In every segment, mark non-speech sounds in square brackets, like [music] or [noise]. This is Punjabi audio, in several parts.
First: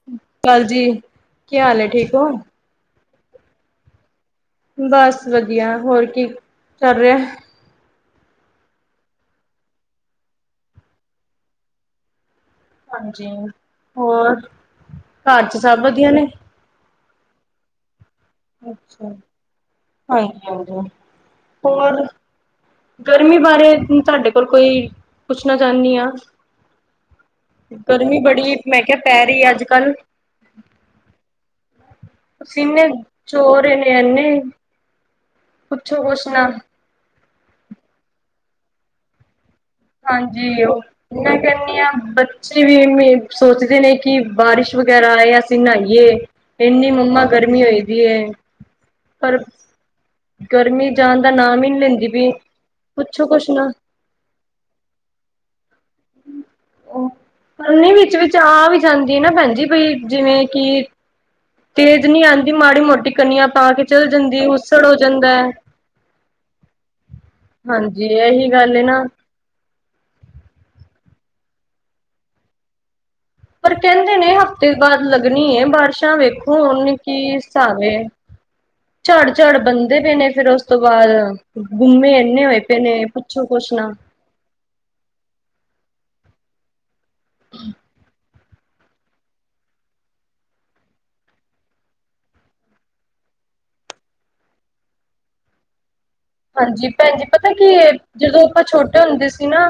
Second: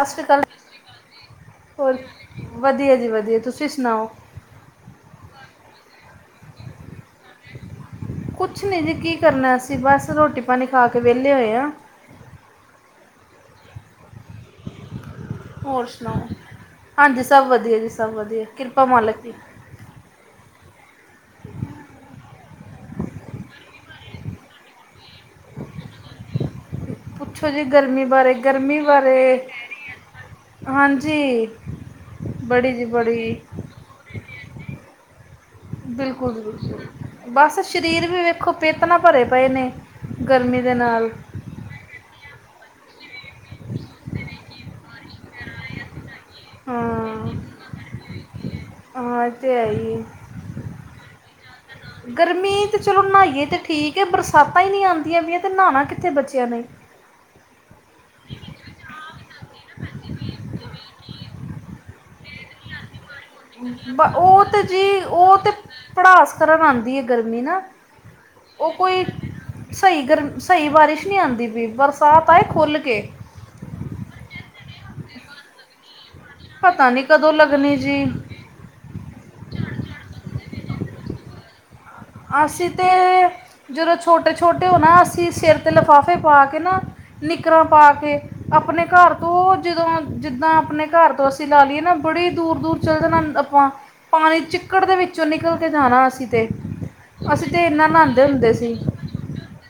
ਸਸ ਸ੍ਰੀ ਕਾਲ ਕੀ ਹਾਲ ਹੈ ਹੋ ਠੀਕ ਵਧੀਆ ਜੀ ਵਧੀਆ ਤੁਸੀ ਸੁਣਾਓ। ਬਸ ਵਧੀਆ ਹੋਰ ਕੀ ਚੱਲ ਰਿਹਾ। ਕੁਛ ਨਹੀਂ ਜੀ ਕੀ ਕਰਨਾ ਅਸੀਂ ਬਸ ਰੋਟੀ ਪਾਣੀ ਖਾ ਕੇ ਵਿਹਲੇ ਹੋਏ ਹਾਂ ਹਾਂਜੀ ਹੋਰ ਘਰ ਚ ਸਭ ਹੋਰ ਵਧੀਆ ਨੇ ਸੁਣਾਓ ਹਾਂਜੀ ਸਭ ਵਧੀਆ ਜੀ ਸਭ ਵਧੀਆ ਕਿਰਪਾ ਅਛਾ ਮਾਲਕ ਦੀ ਹਾਂਜੀ-ਹਾਂਜੀ ਹੋਰ ਗਰਮੀ ਬਾਰੇ ਤੁਹਾਡੇ ਕੋਲ ਕੋਈ ਪੁੱਛਣਾ ਚਾਹੁੰਦੀ ਹਾਂ ਪੁੱਛੋ ਜੀ ਗਰਮੀ ਬਾਰੇ ਬੜੀ ਗਰਮੀ ਮੈਂ ਕਿਹਾ ਬਾਰੇ ਪੈ ਰਹੀ ਅੱਜ-ਕੱਲ੍ਹ ਹਾਂਜੀ ਬੜੀ ਪਸੀਨੇ ਜੀ ਬੜੀ ਚੋ ਰਹੇ ਨੇ ਇੰਨੇ ਬਿਲਕੁੱਲ ਬਿਲਕੁੱਲ ਬੱਸ ਸਰੀਰ ਵੀ ਵੇਖੋ ਪਿੱਤ ਨਾਲ ਭਰੇ ਪਏ ਨੇ ਗਰਮੀ ਹਾਂਜੀ ਦੇ ਨਾਲ ਉਹ ਆ ਬੱਚੇ ਵੀ ਸੋਚਦੇ ਨੇ ਕਿ ਬਾਰਿਸ਼ ਵਗੈਰਾ ਆਏ ਅਸੀਂ ਨਹਾਈਏ ਇੰਨੀ ਮੰਮਾ ਹਾਂ ਗਰਮੀ ਹੋਈ ਪਈ ਹੈ ਹਾਂ ਪਰ ਤੇ ਹੈ ਹੀ ਗਰਮੀ ਜਾਣ ਦਾ ਨਾਮ ਹੀ ਨੀ ਲੈਂਦੀ ਪਈ। ਗਰਮੀਂ ਤੇ ਚਲੋ ਪੁੱਛੋ ਨਹਾਈਏ ਕੁਛ ਤੇ ਨਾ ਠੀਕ ਕਿ ਬਰਸਾਤਾਂ ਹੀ ਨਹੀਂ ਆਉਂਦੀਆਂ ਵੀਆਂ ਤੇ ਨਹਾਉਣਾ ਕਿੱਥੇ ਬੱਚਿਆਂ ਨੇ ਕਨੀ ਵਿੱਚ ਵਿਚ ਆ ਵੀ ਜਾਂਦੀ ਨਾ ਭੈਣਜੀ ਬਈ ਜਿਵੇਂ ਕੀ ਤੇਜ਼ ਨਹੀਂ ਆਉਂਦੀ ਮਾੜੀ ਮੋਟੀ ਕਨੀਆਂ ਪਾ ਕੇ ਚੱਲ ਉਹ ਜਾਂਦੀ ਤੇ ਉਸੜ ਜੀ ਹੋ ਜਾਂਦਾ ਉਹ ਹੈ। ਤੇ ਭੜਾਸ ਕਰਨ ਆਉਂਦੀ ਹੈ ਗਰਮੀਂ ਨਾ ਹਾਂਜੀ ਇਹੀ ਉਹ ਗੱਲ ਨਾ ਕੋਈ ਸਹੀ ਗਰਮੀਂ ਸਹੀ ਬਾਰਿਸ਼ ਨਹੀਂ ਆਉਂਦੀ ਪਈ ਬਰਸਾਤ ਆਏ ਖੁੱਲ੍ਹ ਕੇ ਪਰ ਕਹਿੰਦੇ ਨੇ ਹਫ਼ਤੇ ਬਾਅਦ ਲੱਗਣੀ ਬਾਰਿਸ਼ਾਂ ਵੇਖੋ ਪਤਾ ਹੁੱਣ ਨਹੀਂ ਕੀ ਕਦੋਂ ਲੱਗਣੀ ਹਿਸਾਬ ਐ ਜੀ ਝੜ ਝੜ ਬੰਦੇ ਪਏ ਨੇ ਫਿਰ ਉਸ ਤੋਂ ਬਾਅਦ ਗੁੰਮੇ ਇੰਨੇ ਹੋਏ ਪਏ ਨੇ ਪੁੱਛੋ ਕੁੱਛ ਨਾ ਛੋਟੇ ਛੋਟੇ ਹੋ ਨਾ ਅਸੀਂ ਸਿਰ 'ਤੇ ਲਿਫਾਫੇ ਪਾ ਕੇ ਨਾ ਨਿੱਕਰਾਂ ਪਾ ਕੇ ਆਪਣੇ ਘਰ ਤੋਂ ਜਦੋਂ ਜਿੱਦਾਂ ਆਪਣੇ ਘਰ ਤੋਂ ਅਸੀਂ ਲਾ ਲਈਏ ਨਾ ਬੜੀ ਦੂਰ ਦੂਰ ਚੱਲ ਜਾਣਾ ਆਪਾਂ ਪਾਣੀ ਚਿੱਕੜ ਦੇ ਵਿੱਚੋਂ ਨਿਕਲ ਕੇ ਜਾਣਾ ਅਸੀਂ ਤੇ ਹਾਂਜੀ ਭੈਣਜੀ ਅਸੀਂ ਪਤਾ ਕੀ ਤੇ ਇੰਨਾ ਏ ਨਹਾਂਦੇ ਜਦੋਂ ਹੁੰਦੇ ਆਪਾਂ ਸੀ ਛੋਟੇ ਹੁੰਦੇ ਸੀ ਨਾ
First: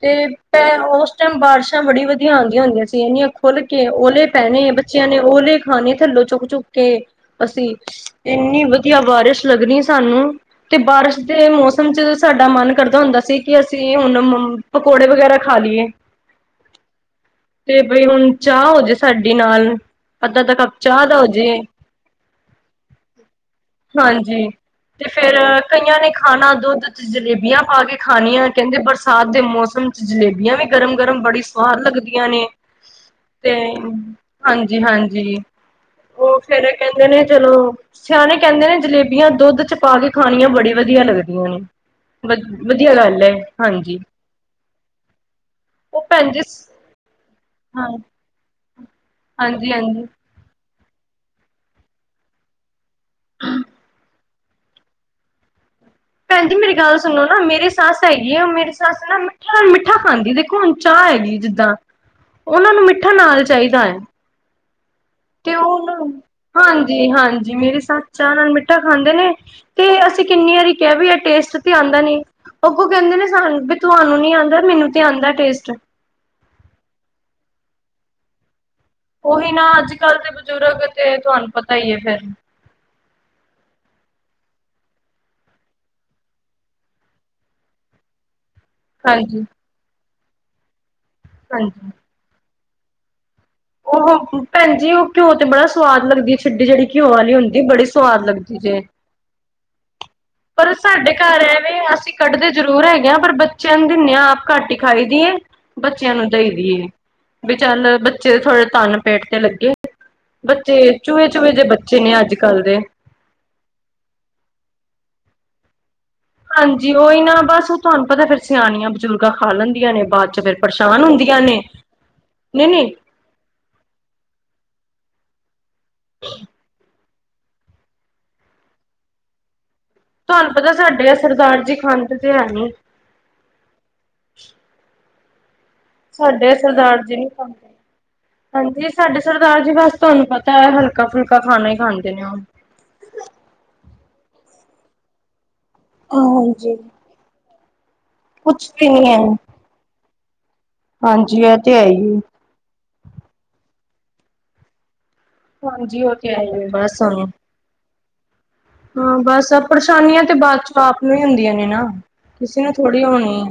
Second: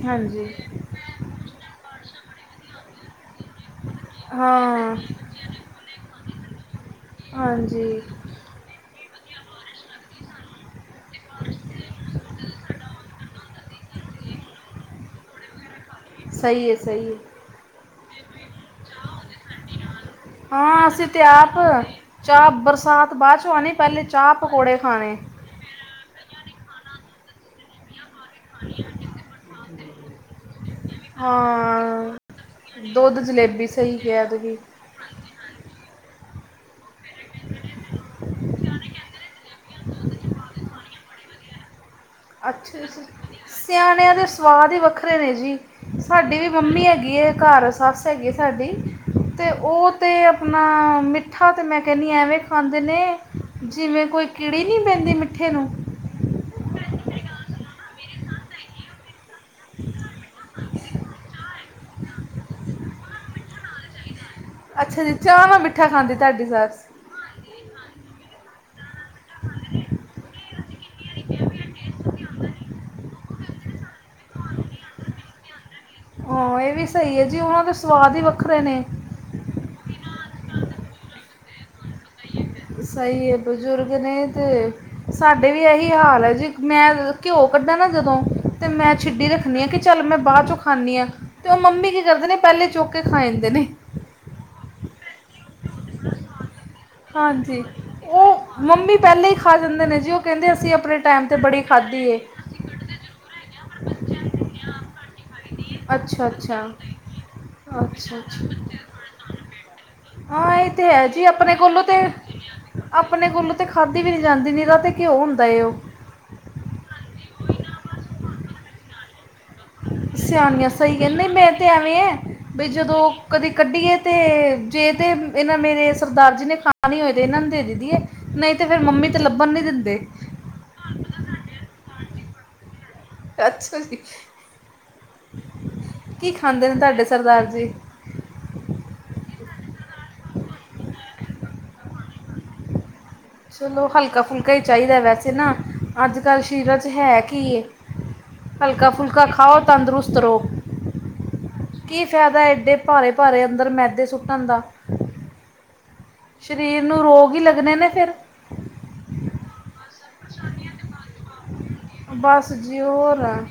ਤੇ ਹਾਂਜੀ ਉਸ ਟਾਈਮ ਬਾਰਿਸ਼ਾਂ ਬੜੀ ਵਧੀਆ ਆਉਦੀਆਂ ਹੁੰਦੀਆਂ ਸੀ ਇਹਨੀਆਂ ਖੁੱਲ ਕੇ ਓਲੇ ਪੈਣੇ ਹਾਂ ਬੱਚਿਆਂ ਨੇ ਓਲੇ ਖਾਣੇ ਥੱਲੋਂ ਚੁੱਕ ਚੁੱਕ ਕੇ ਅਸੀਂ ਹਾਂਜੀ ਇੰਨੀ ਵਧੀਆ ਬਾਰਿਸ਼ ਲੱਗਣੀ ਸਾਨੂੰ ਤੇ ਬਾਰਿਸ਼ ਦੇ ਮੌਸਮ ਚ ਸਾਡਾ ਮਨ ਕਰਦਾ ਹੁੰਦਾ ਸੀ ਕਿ ਅਸੀਂ ਹੁਣ ਮੰਮ ਪਕੌੜੇ ਵਗੈਰਾ ਖਾ ਲਈਏ ਸਹੀ ਹੈ ਸਹੀ ਹੈ ਤੇ ਬਈ ਹੁਣ ਚਾਹ ਹੋ ਜੇ ਸਾਡੇ ਨਾਲ ਅੱਧਾ-ਅੱਧਾ ਕੱਪ ਹਾਂ ਚਾਹ ਅਸੀਂ ਦਾ ਤੇ ਹੋ ਆਪ ਜੇ ਚਾਹ ਬਰਸਾਤ ਬਾਅਦ 'ਚ ਆਣੀ ਪਹਿਲੇ ਚਾਹ ਹਾਂਜੀ ਪਕੌੜੇ ਤੇ ਖਾਣੇ ਫੇਰ ਕਈਆਂ ਨੇ ਖਾਣਾ ਦੁੱਧ ਚ ਜਲੇਬੀਆਂ ਪਾ ਕੇ ਖਾਣੀਆਂ ਕਹਿੰਦੇ ਬਰਸਾਤ ਬਰਸਾਤ ਦੇ ਮੌਸਮ ਚ ਜਲੇਬੀਆਂ ਵੀ ਗਰਮ ਗਰਮ ਬੜੀ ਸਵਾਦ ਹਾਂ ਲੱਗਦੀਆਂ ਨੇ ਦੁੱਧ ਤੇ ਜਲੇਬੀ ਸਹੀ ਕਿਹਾ ਤੁਸੀਂ ਹਾਂਜੀ ਹਾਂਜੀ ਉਹ ਫਿਰ ਕਹਿੰਦੇ ਨੇ ਚਲੋ ਸਿਆਣੇ ਕਹਿੰਦੇ ਨੇ ਜਲੇਬੀਆਂ ਦੁੱਧ ਚ ਪਾ ਕੇ ਖਾਣੀਆ ਬੜੀ ਵਧੀਆ ਲੱਗਦੀਆਂ ਨੇ ਵ ਅੱਛਾ ਵਧੀਆ ਸ- ਗੱਲ ਹੈ ਸਿਆਣਿਆਂ ਦੇ ਸਵਾਦ ਹੀ ਵੱਖਰੇ ਨੇ ਜੀ ਉਹ ਭੈਣ ਸਾਡੀ ਜੀ ਵੀ ਮੰਮੀ ਹੈਗੀ ਹੈ ਘਰ ਹਾਂ ਸੱਸ ਹੈਗੀ ਸਾਡੀ ਅਤੇ ਉਹ ਹਾਂਜੀ-ਹਾਂਜੀ ਤੇ ਆਪਣਾ ਮਿੱਠਾ ਤਾਂ ਮੈਂ ਕਹਿੰਦੀ ਐਵੇਂ ਖਾਂਦੇ ਨੇ ਜਿਵੇਂ ਕੋਈ ਕੀੜੀ ਨਹੀਂ ਪੈਂਦੀ ਮਿੱਠੇ ਨੂੰ ਭੈਣਜੀ ਮੇਰੀ ਗੱਲ ਸੁਣੋ ਨਾ ਮੇਰੀ ਸੱਸ ਹੈਗੀ ਆ ਮੇਰੀ ਸੱਸ ਨਾ ਕਿਨਾ ਮਿੱਠਾ ਖਾਂਦੀ ਦੇਖੋ ਹੁਣ ਚਾਹ ਹੈਗੀ ਜਿੱਦਾਂ ਉਹਨਾਂ ਨੂੰ ਮਿੱਠਾ ਨਾਲ ਚਾਹੀਦਾ ਹੈ ਅੱਛਾ ਜੀ ਚਾਹ ਨਾ ਮਿੱਠਾ ਉਹਨੂੰ ਖਾਂਦੀ ਤੁਹਾਡੀ ਸੱਸ ਤੇ ਹਾਂਜੀ ਹਾਂਜੀ [unintelligible] ਜੀ ਮੇਰੇ ਸੱਸ ਚਾਹ ਨਾਲ ਮਿੱਠਾ ਖਾਂਦੇ ਨੇ ਤੇ ਅਸੀਂ ਕਿੰਨੀ ਵਾਰੀ ਕਿਹਾ ਵੀ ਟੇਸਟ ਤੇ ਆਉਂਦਾ ਨੀ ਅੱਗੋਂ ਕਹਿੰਦੇ ਨੇ ਸਾਨੂੰ ਤੁਹਾਨੂੰ ਨੀ ਆਉਂਦਾ ਮੈਨੂੰ ਤੇ ਆਉਂਦਾ ਟੇਸਟ ਹਾਂ ਇਹ ਵੀ ਸਹੀ ਹੈ ਜੀ ਉਹਨਾਂ ਦੇ ਸਵਾਦ ਹੀ ਵੱਖਰੇ ਨੇ ਉਹੀ ਨਾ ਅੱਜ ਕੱਲ੍ਹ ਦੇ ਬਜ਼ੁਰਗ ਤੇ ਤੁਹਾਨੂੰ ਪਤਾ ਹੀ ਹੈ ਫਿਰ ਸਹੀ ਬਜ਼ੁਰਗ ਨੇ ਤੇ ਸਾਡੇ ਵੀ ਇਹੀ ਹਾਲ ਹੈ ਜੀ ਮੈਂ ਘਿਓ ਕੱਢਾ ਨਾ ਜਦੋਂ ਅਤੇ ਮੈਂ ਛਿੱਡੀ ਹਾਂਜੀ ਰੱਖਣੀ ਹਾਂ ਕਿ ਚੱਲ ਮੈਂ ਬਾਅਦ 'ਚੋਂ ਖਾਨੀ ਹਾਂ ਅਤੇ ਉਹ ਹਾਂਜੀ ਮੰਮੀ ਕੀ ਕਰਦੇ ਨੇ ਪਹਿਲੇ ਚੁੱਕ ਕੇ ਖਾ ਜਾਂਦੇ ਨੇ ਉਹ ਭੈਣਜੀ ਉਹ ਘਿਓ ਤੇ ਬੜਾ ਸਵਾਦ ਲੱਗਦੀ ਏ ਛਿੱਡੀ, ਜਹਿੜੀ ਘਓ ਆਲੀ ਹੁੰਦੀ ਹਾਂਜੀ ਬੜੀ ਸਵਾਦ ਲੱਗਦੀ ਉਹ ਜੇ। ਮੰਮੀ ਪਹਿਲੇ ਹੀ ਖਾ ਜਾਂਦੇ ਨੇ ਜੀ ਉਹ ਕਹਿੰਦੇ ਅਸੀਂ ਪਰ ਆਪਣੇ ਸਾਡੇ ਟਾਈਮ ਤੇ ਘਰ ਬੜੀ ਐਵੇ ਖਾਧੀ ਅਸੀ ਏ ਕੱਢਦੇ ਜ਼ਰੂਰ ਹੈਗੇਆਂ, ਪਰ ਬੱਚੇਆਂ ਨੂੰ ਦਿਨੇ ਆਂ ਆਪ ਘਟ ਈ ਖਾਈ ਦੀ ਬੱਚੇਆਂ ਅੱਛਾ ਨੂੰ ਦੇਈ ਅੱਛਾ ਦੀ ਏ, ਬਈ ਚਾੱਲ ਅੱਛਾ ਫੇਰ ਅੱਛਾ ਥੋੜੇ ਤਾੱਨ ਪੇਟ ਤੇ ਲੱਗੇ, ਹਾਂ ਇਹ ਤੇ ਬੱਚੇ ਚੂਏ, ਚੂਏ ਜੇ ਬੱਚੇ ਨੇ ਅੱਜ-ਕੱਲ ਦੇ ਤੇ ਆਪਨੇ ਕੋਲੋਂ ਤੇ ਖਾਧੀ ਵੀ ਨੀ ਜਾਂਦੀ, ਨਿਰਾ ਤੇ ਘਯੋ ਹੁੰਦਾ ਓ ਹਾਂਜੀ, ਓਈ ਨਾ ਬਸ ਓ ਤੁਹਾਨੂੰ ਪਤਾ ਫੇਰ ਸਿਆਨੀਆਂ ਚੰਗਾ ਖਾ ਲੈਂਦੀਆਂ ਨੇ ਬਾਦ ਚ ਫੇਰ ਸਿਆਣੀਆਂ ਸਹੀ ਪ੍ਰੇਸ਼ਾਨ ਕਹਿੰਦੇ ਹੁੰਦੀਆਂ ਨੇ। ਨਈ- ਨਈ ਕਦੀ ਕੱਢੀਏ ਤੇ ਜੇ ਤੇ ਏਨਾਂ ਮੇਰੇ ਸਰਦਾਰ ਜੀ ਨੇ ਖਾਨੀ ਹੋਏ ਤੇ ਏਨਾਂ ਨੂੰ ਦੇ ਦੇਦੀ ਏ, ਨਈ ਤੇ ਫੇਰ ਮੰਮੀ ਤੇ ਲੱਭਨ ਨੀ ਦਿੰਦੇ। ਤੁਹਾਨੂੰ ਪਤਾ ਸਾਡੇ ਐ ਸਰਦਾਰ ਜੀ ਖਾਂਦੇ ਤੇ ਹੈ ਨੀ ਅੱਛਾ ਜੀ। ਕੀ ਸਾਡੇ ਐ ਖਾਂਦੇ ਨੇ ਸਰਦਾਰ ਤੁਹਾਡੇ ਜੀ ਨਿ ਜੀ ਹਾਂਜੀ, ਸਾਡੇ ਸਰਦਾਰ ਜੀ ਬਸ ਤੁਹਾਨੂੰ ਪਤਾ, ਹਲਕਾ ਫੁਲਕਾ ਖਾਨਾ ਈ ਖਾਂਦੇ ਨੇ ਓ ਚਲੋ, ਹਲਕਾ ਫੁਲਕਾ ਈ ਚਾਈਦਾ ਵੈਸੇ ਨਾ, ਅੱਜ-ਕੱਲ ਹਾਂਜੀ। ਸ਼ਰੀਰਾਂ ਚ ਹੈ ਕੀ ਏ। ਕੁਛ ਵੀ ਹਲਕਾ ਨੀ ਫੁਲਕਾ ਹੈ। ਖਾਓ ਤੰਦਰੁਸਤ ਰਓ, ਹਾਂਜੀ ਇਹ ਤੇ ਹੈ ਕੀ ਹੀ। ਫੈਦਾ ਏਡੇ ਭਾਰੇ- ਭਾਰੇ ਅੰਦਰ ਮੈਦੇ ਸੁੱਟਨ ਦਾ ਹਾਂਜੀ। ਤੇ ਹੈ ਹੀ ਸਰੀਰ ਨੂੰ ਬਸ ਹੁਣ। ਰੋਗ ਈ ਲੱਗਨੇ ਨੇ ਫੇਰ ਹਾਂ। ਬਸ ਪਰੇਸ਼ਾਨੀਆਂ ਤੇ ਬਾਚੋ ਆਪ ਨੂੰ ਈ ਹੁੰਦੀਆਂ ਨੇ ਨਾ। ਬਸ ਕਿਸੇ ਨੂੰ ਜੀ ਥੋੜ੍ਹੀ ਹੋਰ, ਹੋਣੀ ਹੈ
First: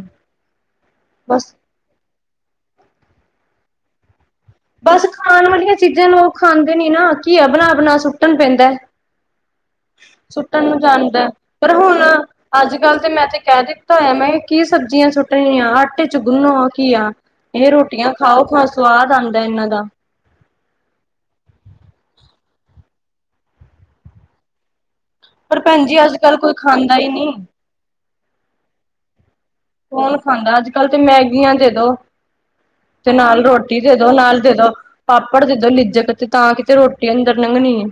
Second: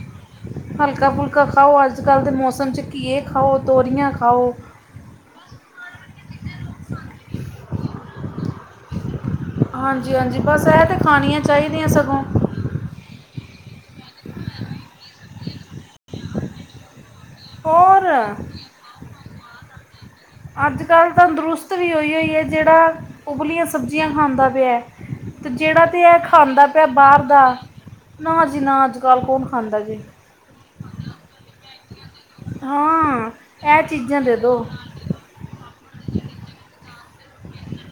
ਹਲਕਾ ਫੁਲਕਾ ਬਸ। ਖਾਓ ਆਜ ਅੱਜ-ਕੱਲ ਦੇ ਮੋਸਮ ਚ ਘੀਏ ਖਾਓ, ਤੋਰੀਆਂ ਖਾਓ। ਬਸ ਖਾਨ ਵਾਲੀਆਂ ਚੀਜ਼ਾਂ ਲੋਕ ਖਾਂਦੇ ਨੀ ਨਾ, ਘੀਆ ਬਨਾ- ਬਨਾ ਸੁਟਨਾ ਪੈਂਦਾ। ਹਾਂਜੀ ਹਾਂਜੀ ਸੁੱਟਣ ਬਸ ਨੂੰ ਇਹ ਤੇ ਜਾਂਦਾ, ਖਾਣੀਆਂ ਪਰ ਚਾਹੀਦੀਆਂ ਹੁਣ ਸਗੋਂ ਅੱਜ-ਕੱਲ ਤੇ ਮੈਂ ਤੇ ਕੈ ਦਿੱਤਾ ਹੋਯਾ, ਮੈਂ ਕੀ ਸਬਜ਼ੀਆਂ ਸੁੱਟਣੀਆਂ ਆਟੇ ਚ ਗੁੰਨੋ ਘੀਆ ਏ ਔਰ ਰੋਟੀਆਂ ਖਾਓ ਤਾਂ ਸਵਾਦ ਆਂਦਾ ਏਨਾਂ ਦਾ ਅਜਕਲ ਤੰਦਰੁਸਤ ਵੀ ਓਈਓ ਈ ਏ, ਜੈੜਾ ਉਬਲੀਆਂ ਸਬਜ਼ੀਆਂ ਖਾਂਦਾ ਪਿਆ। ਤੇ ਪਰ ਭੈਣ ਜੇੜਾ ਤੇ ਜੀ ਅੱਜ ਐ ਕੱਲ ਕੋਈ ਖਾਂਦਾ ਪਿਆ ਹੀ ਬਾਰ ਨਹੀਂ। ਦਾ ਨਾ ਜੀ ਨਾ, ਆੱਜ-ਕਾੱਲ ਕੋਨ ਖਾਂਦਾ ਜੇ ਕੌਣ ਖਾਂਦਾ ਆੱਜ-ਕਾੱਲ ਤੇ ਮੈਗੀਆਂ ਦੇ ਦੋ, ਤੇ ਹਾਂ ਨਾਲ ਰੋਟੀ ਇਹ ਦੇ ਦੋ, ਚੀਜ਼ਾਂ ਨਾਨ ਦੇ ਦਿਓ ਦੋ ਪਾਪੜ ਜਦੋ ਲਿਜਕ ਤੇ, ਤਾਂ ਕਿਤੇ ਰੋਟੀ ਅੰਦਰ ਲੰਘਨੀ ਏ।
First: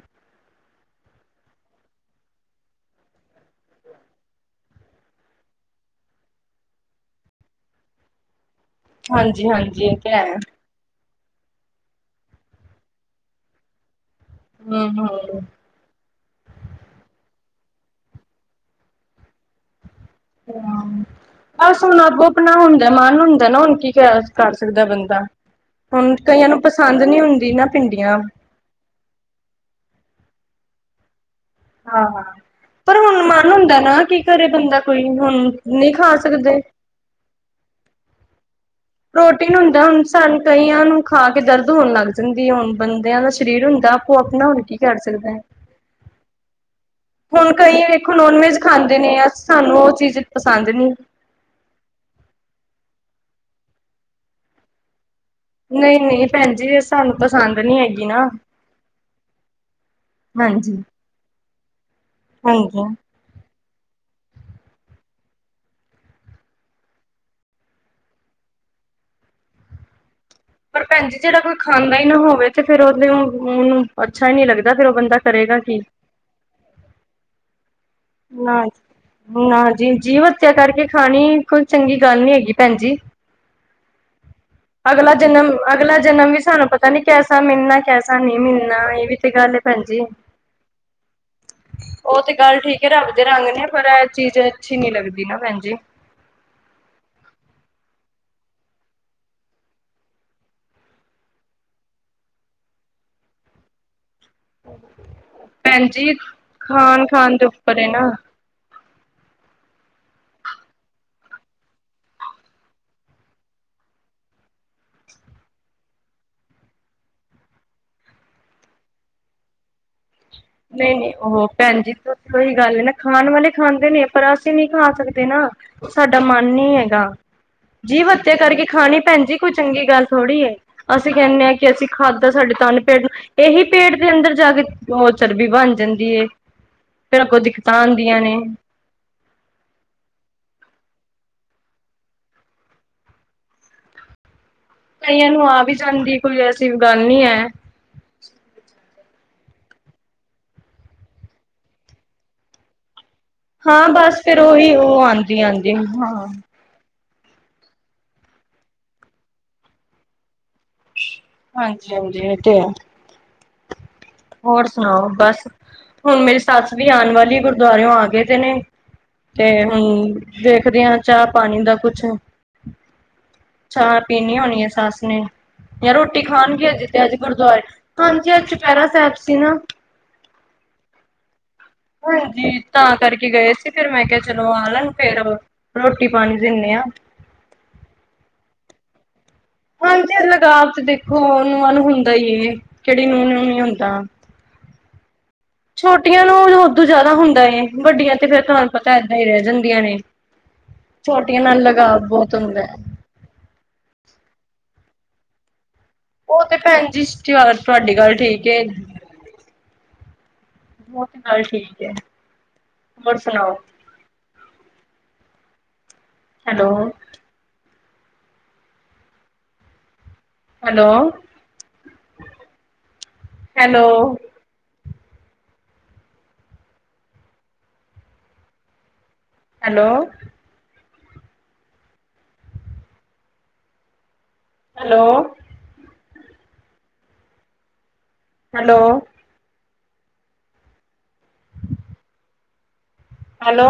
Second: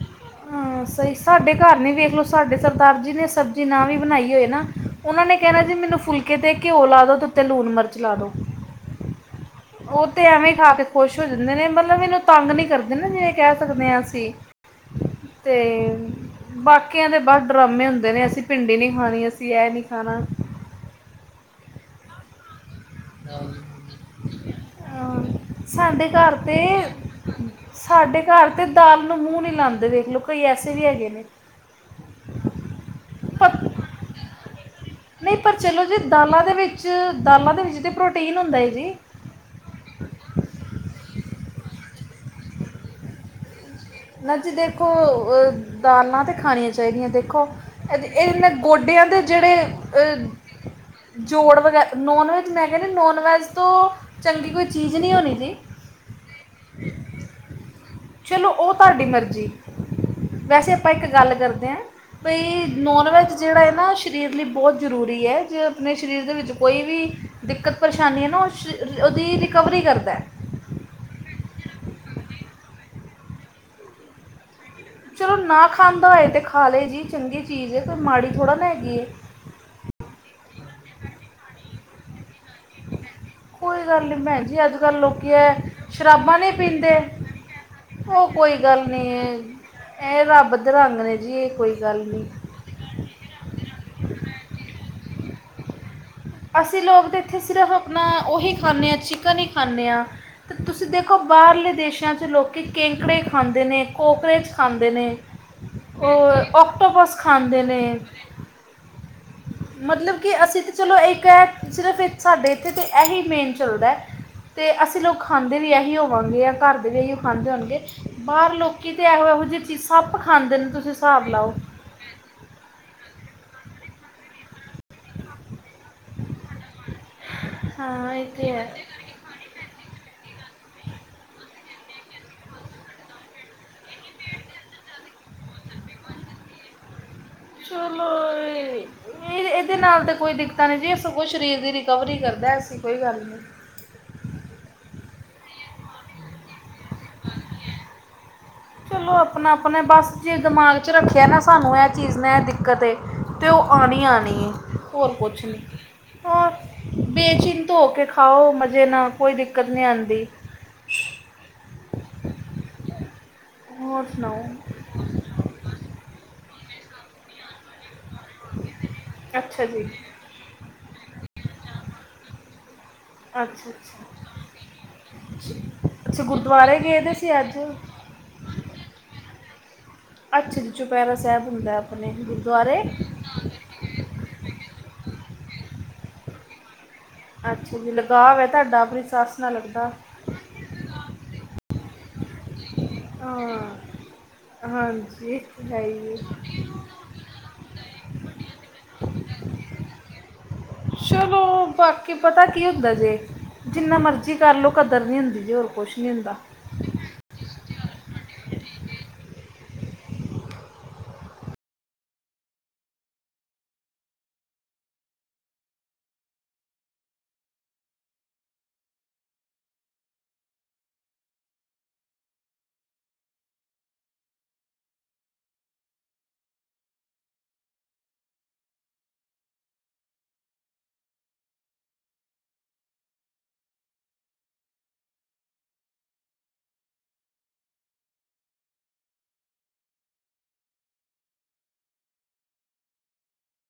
ਹਾਂ, ਸਈ ਸਾਡੇ ਘਰ ਨੀ ਵੇਖਲੋ ਸਾਡੇ ਸਰਦਾਰ ਜੀ ਨੇ ਸਬਜ਼ੀ ਨਾ ਵੀ ਬਨਾਈ ਹੋਏ ਨਾ ਓਨਾਂ ਨੇ ਕੈਨਾ ਜੀ ਮੈਨੂੰ ਫੁਲਕੇ ਤੇ ਘਓ ਲਾਦੋ, ਤੇ ਉੱਤੇ ਲੁਨ ਮਰਚ ਲਾਦੋ। ਹਾਂਜੀ-ਹਾਂਜੀ ਇਹ ਉਹ ਤੇ ਹੈ। ਐਵੇਂ ਖਾ ਕੇ ਖੂਸ਼ ਹੋ ਜਾਂਦੇ ਨੇ, ਮਲਬ ਏਨੂੰ ਤਾੰਗ ਨੀ ਕਰਦੇ ਨਾ ਜਿਵੇਂ ਕੈ ਸਕਦੇ ਆਂ ਅਸੀ ਹੂੰ- ਹੂੰ। ਤੇ ਬਾਕੀਆਂ ਦੇ ਬਾੱਸ ਡਰਾਮੇ ਹੁੰਦੇ ਨੇ, ਅਸੀ ਪਿੰਡੀ ਨੀ ਖਾਨੀ, ਅਸੀ ਐ ਨੀ ਖਾਨਾ ਬਸ ਹੁਨ ਅਗੋ ਆਪਨਾ ਹੁੰਦਾ, ਮਾਨ ਹੁੰਦਾ ਨਾ, ਹੁਨ ਕੀ ਹੈ ਕਾੱਰ ਸਕਦਾ ਬੰਦਾ ਅਮ ਸਾਡੇ ਹੁਨ ਘਰ ਕਈਆਂ ਤੇ ਨੂੰ ਪਸੰਦ ਨੀ ਹੁੰਦੀ ਨਾ ਪਿੰਡੀਆਂ। ਸਾਡੇ ਘਰ ਤੇ ਦਾਲ ਨੂੰ ਮੂ ਨੀ ਲਾਂਦੇ ਵੇਖ ਲੋ, ਕਈ ਐਸੇ ਵੀ ਹੈਗੇ ਨੇ ਹਾਂ, ਪਰ ਹੁਨ ਮਾੱਨ ਪਰ ਹੁੰਦਾ ਨਾ, ਕੀ ਕਰੇ ਬੰਦਾ ਕੋਈ, ਨਹੀਂ ਹੁਨ ਪਰ ਨੀ ਜੀ ਖਾ ਦਾਲਾਂ ਦੇ ਸਕਦੇ। ਵਿੱਚ ਚਲੋ ਦਾਲਾਂ ਦੇ ਵਿੱਚ ਤੇ ਪ੍ਰੋਟੀਨ ਹੁੰਦਾ ਏ ਜੀ। ਪ੍ਰੋਟੀਨ ਹੁੰਦਾ ਹੁਨ ਸਾਨੂੰ ਕਈਆਂ ਨੂੰ ਖਾ ਕੇ ਦਰਦ ਹੋਨ ਲਗ ਜਾਂਦੀ ਹੁਨ, ਬੰਦਿਆ ਦਾ ਸਰੀਰ ਹੁੰਦਾ ਆਪੋ ਨਾ ਆਪਣਾ ਜੀ ਹੁਣ ਕੀ ਦੇਖੋ ਕਰ ਸਕਦਾ ਹੈ। ਦਾਲਾਂ ਤੇ ਖਾਣਿਆਂ ਚਾਈਦਿਆਂ ਦੇਖੋ, ਹੁਣ ਕਈ ਏਦੇ ਵੇਖੋ ਏ ਨੋਨ ਨ ਵੈਜ ਖਾਂਦੇ ਗੋਡੇਆਂ ਨੇ ਦੇ ਜੇੜੇ ਸਾਨੂੰ ਉਹ ਚੀਜ਼ ਪਸੰਦ ਅ ਨੀ। ਜੋੜ ਵਗੈਰਾ ਨੋਨ ਵੈੱਜ ਮੈਂ ਕੈਨੀ ਨੋਨ ਵੈੱਜ ਤੋ ਚੰਗੀ ਕੋਈ ਚੀਜ਼ ਨੀ ਹੋਨੀ ਜੀ। ਨਈ- ਨਈ ਭੈਣ ਜੀ ਏ ਸਾਨੂੰ ਪਸੰਦ ਨੀ ਹੈਗੀ। ਨਾ ਚਲੋ ਉਹ ਤੁਹਾਡੀ ਮਰਜ਼ੀ, ਵੈਸੇ ਹਾਂਜੀ। ਆਪਾਂ ਇੱਕ ਗਲ ਕਰਦੇ ਐਂ। ਬਈ ਹਾਂਜੀ। ਨੋਨ ਵੈਜ ਜਿਹੜਾ ਹੈ ਨਾ ਸਰੀਰ ਲਈ ਬਹੁਤ ਜ਼ਰੂਰੀ ਹੈ ਜੇ ਆਪਣੇ ਸਰੀਰ ਦੇ ਵਿੱਚ ਕੋਈ ਵੀ ਦਿੱਕਤ ਪਰੇਸ਼ਾਨੀ ਨਾ ਉਹ ਉਹਦੀ ਰਿਕਵਰੀ ਕਰਦਾ ਪਰ ਭੈਣ ਜੀ ਜਿਹੜਾ ਕੋਈ ਖਾਂਦਾ ਹੀ ਨਾ ਹੋਵੇ ਤੇ ਫੇਰ ਉਹਦੇ ਉਹਨੂੰ ਅੱਛਾ ਹੀ ਨਹੀ ਲੱਗਦਾ ਫੇਰ ਉਹ ਬੰਦਾ ਚਲੋ ਕਰੇਗਾ ਨਾ ਕੀ। ਖਾਂਦਾ ਹੋਏ ਤਾਂ ਖਾ ਲਏ ਜੀ ਚੰਗੀ ਚੀਜ਼ ਹੈ ਫਿਰ ਮਾੜੀ ਥੋੜ੍ਹਾ ਨਾ ਹੈਗੀ ਨਾ ਜੀ ਜੀਵ ਹੱਤਿਆ ਕਰਕੇ ਖਾਣੀ ਕੋਈ ਚੰਗੀ ਗੱਲ ਨੀ ਹੈਗੀ ਭੈਣਜੀ ਕੋਈ ਗੱਲ ਨਹੀਂ ਭੈਣ ਜੀ ਅੱਜ ਕੱਲ੍ਹ ਅਗਲਾ ਲੋਕੀ ਜਨਮ, ਐ ਅਗਲਾ ਜਨਮ ਸ਼ਰਾਬਾਂ ਵੀ ਨਹੀਂ ਸਾਨੂੰ ਪਤਾ ਪੀਂਦੇ ਨੀ ਕੈਸਾ ਮਿਲਣਾ ਕੈਸਾ ਉਹ ਨੀ ਕੋਈ ਮਿਲਣਾ ਗੱਲ ਇਹ ਨਹੀਂ ਵੀ ਤੇ ਹੈ, ਗੱਲ ਭੈਣਜੀ, ਇਹ ਰੱਬ ਦੇ ਰੰਗ ਨੇ ਜੀ ਇਹ ਕੋਈ ਗੱਲ ਉਹ ਨਹੀਂ ਤੇ ਗੱਲ ਠੀਕ ਰੱਬ ਦੇ ਰੰਗ ਨੇ ਪਰ ਇਹ ਚੀਜ਼ ਅੱਛੀ ਨੀ ਲੱਗਦੀ ਨਾ ਭੈਣ ਜੀ ਅਸੀਂ ਲੋਕ ਤੇ ਇੱਥੇ ਸਿਰਫ਼ ਆਪਣਾ ਉਹੀ ਖਾਂਦੇ ਹਾਂ ਚਿਕਨ ਹੀ ਖਾਂਦੇ ਹਾਂ ਤੇ ਤੁਸੀਂ ਦੇਖੋ ਬਾਹਰਲੇ ਦੇਸ਼ਾਂ ਚ ਲੋਕ ਕੇਕੜੇ ਖਾਂਦੇ ਨੇ, ਕੋਕਰੇਚ ਖਾਂਦੇ ਨੇ ਭੈਣ ਜੀ ਉਹ ਖਾਣ ਔਕਟੋਪਸ ਖਾਣ ਦੇ ਖਾਂਦੇ ਨੇ ਉੱਪਰ ਹੈ ਨਾ ਮਤਲਬ ਕਿ ਅਸੀਂ ਤਾਂ ਚਲੋ ਇੱਕ ਹੈ ਸਿਰਫ ਸਾਡੇ ਇੱਥੇ ਤਾਂ ਇਹੀ ਮੇਨ ਚੱਲਦਾ ਤੇ ਅਸੀਂ ਲੋਕ ਖਾਂਦੇ ਵੀ ਇਹੀ ਹੋਵਾਂਗੇ ਜਾਂ ਘਰ ਦੇ ਵੀ ਇਹੀ ਉਹ ਖਾਂਦੇ ਹੋਣਗੇ ਬਾਹਰ ਲੋਕੀ ਤੇ ਇਹੋ -ਇਹੋ ਜਿਹੀ ਚੀਜ਼ ਸੱਪ ਖਾਂਦੇ ਨੇ ਤੁਸੀਂ ਹਿਸਾਬ ਲਾਓ ਹਾਂਜੀ ਉਹੀ ਗੱਲ ਨਾ ਖਾਣ ਵਾਲੇ ਖਾਂਦੇ ਨੇ ਪਰ ਅਸੀਂ ਨਹੀਂ ਖਾ ਸਕਦੇ ਨਾ ਸਾਡਾ ਮਨ ਨੀ ਹੈਗਾ, ਜੀਵ ਹਾਂ ਇਹ ਹੱਤਿਆ ਤਾਂ ਕਰਕੇ ਹੈ ਖਾਣੀ ਭੈਣ ਜੀ ਕੋਈ ਚੰਗੀ ਗੱਲ ਥੋੜ੍ਹੀ ਹੈ, ਅਸੀਂ ਕਹਿੰਦੇ ਹਾਂ ਕਿ ਅਸੀਂ ਖਾਦ ਦਾ ਸਾਡੇ ਤਨ ਪੇਟ ਇਹੀ ਪੇਟ ਦੇ ਅੰਦਰ ਜਾ ਕੇ ਉਹ ਚਰਬੀ ਬਣ ਜਾਂਦੀ ਫੇਰ ਅੱਗੋਂ ਦਿੱਕਤਾਂ ਆਉਂਦੀਆਂ ਚਲੋ ਨੇ ਇਹ ਇਹਦੇ ਨਾਲ ਤਾਂ ਕੋਈ ਦਿੱਕਤਾਂ ਨਹੀਂ ਜੀ ਸਗੋਂ ਸਰੀਰ ਦੀ ਰਿਕਵਰੀ ਕਰਦਾ ਐਸੀ ਕੋਈ ਗੱਲ ਨਹੀਂ ਕਈਆਂ ਨੂੰ ਆ ਵੀ ਜਾਂਦੀ, ਕੋਈ ਐਸੀ ਗੱਲ ਨੀ ਹੈ ਚਲੋ ਆਪਣਾ-ਆਪਣਾ ਬਸ ਜੇ ਦਿਮਾਗ ' ਰੱਖਿਆ ਨਾ ਸਾਨੂੰ ਇਹ ਚੀਜ਼ ਨੇ ਇਹ ਦਿੱਕਤ ਏ ਤੇ ਉਹ ਹਾਂ ਬਸ ਫੇਰ ਆਉਣੀ-ਆਉਣੀ ਉਹੀ ਉਹ ਹੋਰ ਆਉਂਦੀ ਕੁਛ ਆਉਂਦੀ ਹਾਂ ਨਹੀਂ ਬੇਚਿੰਨਤ ਹੋ ਕੇ ਖਾਓ ਮਜ਼ੇ ਨਾਲ ਕੋਈ ਦਿੱਕਤ ਨਹੀ ਆਉਂਦੀ ਹਾਂਜੀ -ਹਾਂਜੀ ਇਹ ਤੇ ਹੈ। ਹੋਰ ਸੁਣਾਓ ਹੋਰ ਸੁਣਾਓ ਬਸ, ਹੁਣ ਮੇਰੀ ਸੱਸ ਵੀ ਆਉਣ ਵਾਲੀ ਗ ਗੁਰਦੁਆਰੇ ਤੋਂ ਆ ਗਏ ਤੇ ਨੇ, ਤੇ ਅੱਛਾ ਜੀ ਹੁਣ ਦੇਖਦੇ ਹਾਂ ਚਾਹ ਪਾਣੀ ਦਾ ਕੁਛ ਅੱਛਾ ਚਾਹ ਅੱਛਾ ਪੀਣੀ ਹੋਣੀ ਹੈ ਸੱਸ ਨੇ ਜਾਂ ਰੋਟੀ ਅੱਛਾ ਖਾਣਗੇ ਅ ਗੁਰਦੁਆਰੇ ਜਿੱਥ ਗਏ ਦੇ ਅੱਜ ਸੀ ਗੁਰਦੁਆਰੇ ਹਾਂਜੀ ਅੱਜ ਚੁਪਹਿਰਾ ਸਾਹਿਬ ਸੀ ਨਾ ਅੱਛਾ ਜੀ ਚੁਪਹਿਰਾ ਸਾਹਿਬ ਹੁੰਦਾ ਆਪਣੇ ਹਾਂਜੀ ਗੁਰਦੁਆਰੇ ਤਾਂ ਕਰਕੇ ਗਏ ਸੀ ਫਿਰ ਮੈਂ ਕਿਹਾ ਚਲੋ ਆ ਲਣ ਫਿਰ ਰੋਟੀ ਪਾਣੀ ਦਿੰਦੇ ਆਾਂ ਅੱਛਾ ਜੀ ਲਗਾਵ ਹੈ ਤੁਹਾਡਾ ਆਪਣੀ ਸੱਸ ਨਾਲ ਲੱਗਦਾ ਹਾਂਜੀ ਲਗਾਵ ਚ ਦੇਖੋ ਨੂੰਹਾਂ ਨੂੰ ਹੁੰਦਾ ਹੈ ਕਿਹੜੀ ਨੂੰਹ, ਨੂੰਹ ਹਾਂ ਨੀ ਹੁੰਦਾ ਹਾਂਜੀ ਤਾਂ ਹੈ ਹੀ ਏ। ਛੋਟੀਆਂ ਨੂੰ ਉਓਦੋਂ ਜ਼ਿਆਦਾ ਹੁੰਦਾ ਏ ਵੱਡੀਆਂ ਤੇ ਫੇਰ ਤੁਹਾਨੂੰ ਪਤਾ ਏਦਾਂ ਹੀ ਰਹਿ ਜਾਂਦੀਆਂ ਨੇ ਛੋਟੀਆਂ ਨਾਲ ਚਲੋ ਲਗਾਵ ਬਾਕੀ ਬਹੁਤ ਪਤਾ ਕੀ ਹੈ। ਹੁੰਦਾ ਜੇ ਜਿੰਨਾ ਮਰਜ਼ੀ ਕਰ ਲਓ ਕਦਰ ਨਹੀਂ ਹੁੰਦੀ ਜੇ ਹੋਰ ਕੁਛ ਨਹੀਂ ਹੁੰਦਾ ਉਹ ਤੇ ਭੈਣ ਜੀ ਤੁਹਾਡੀ ਗੱਲ ਠੀਕ ਏ ਉਹ ਤੇ ਗੱਲ ਠੀਕ ਹੈ ਹੋਰ ਸੁਣਾਓ hello? Hello hello? Hello? Hello? Hello? ਹਮ [unintelligible] ਹੈਲੋ?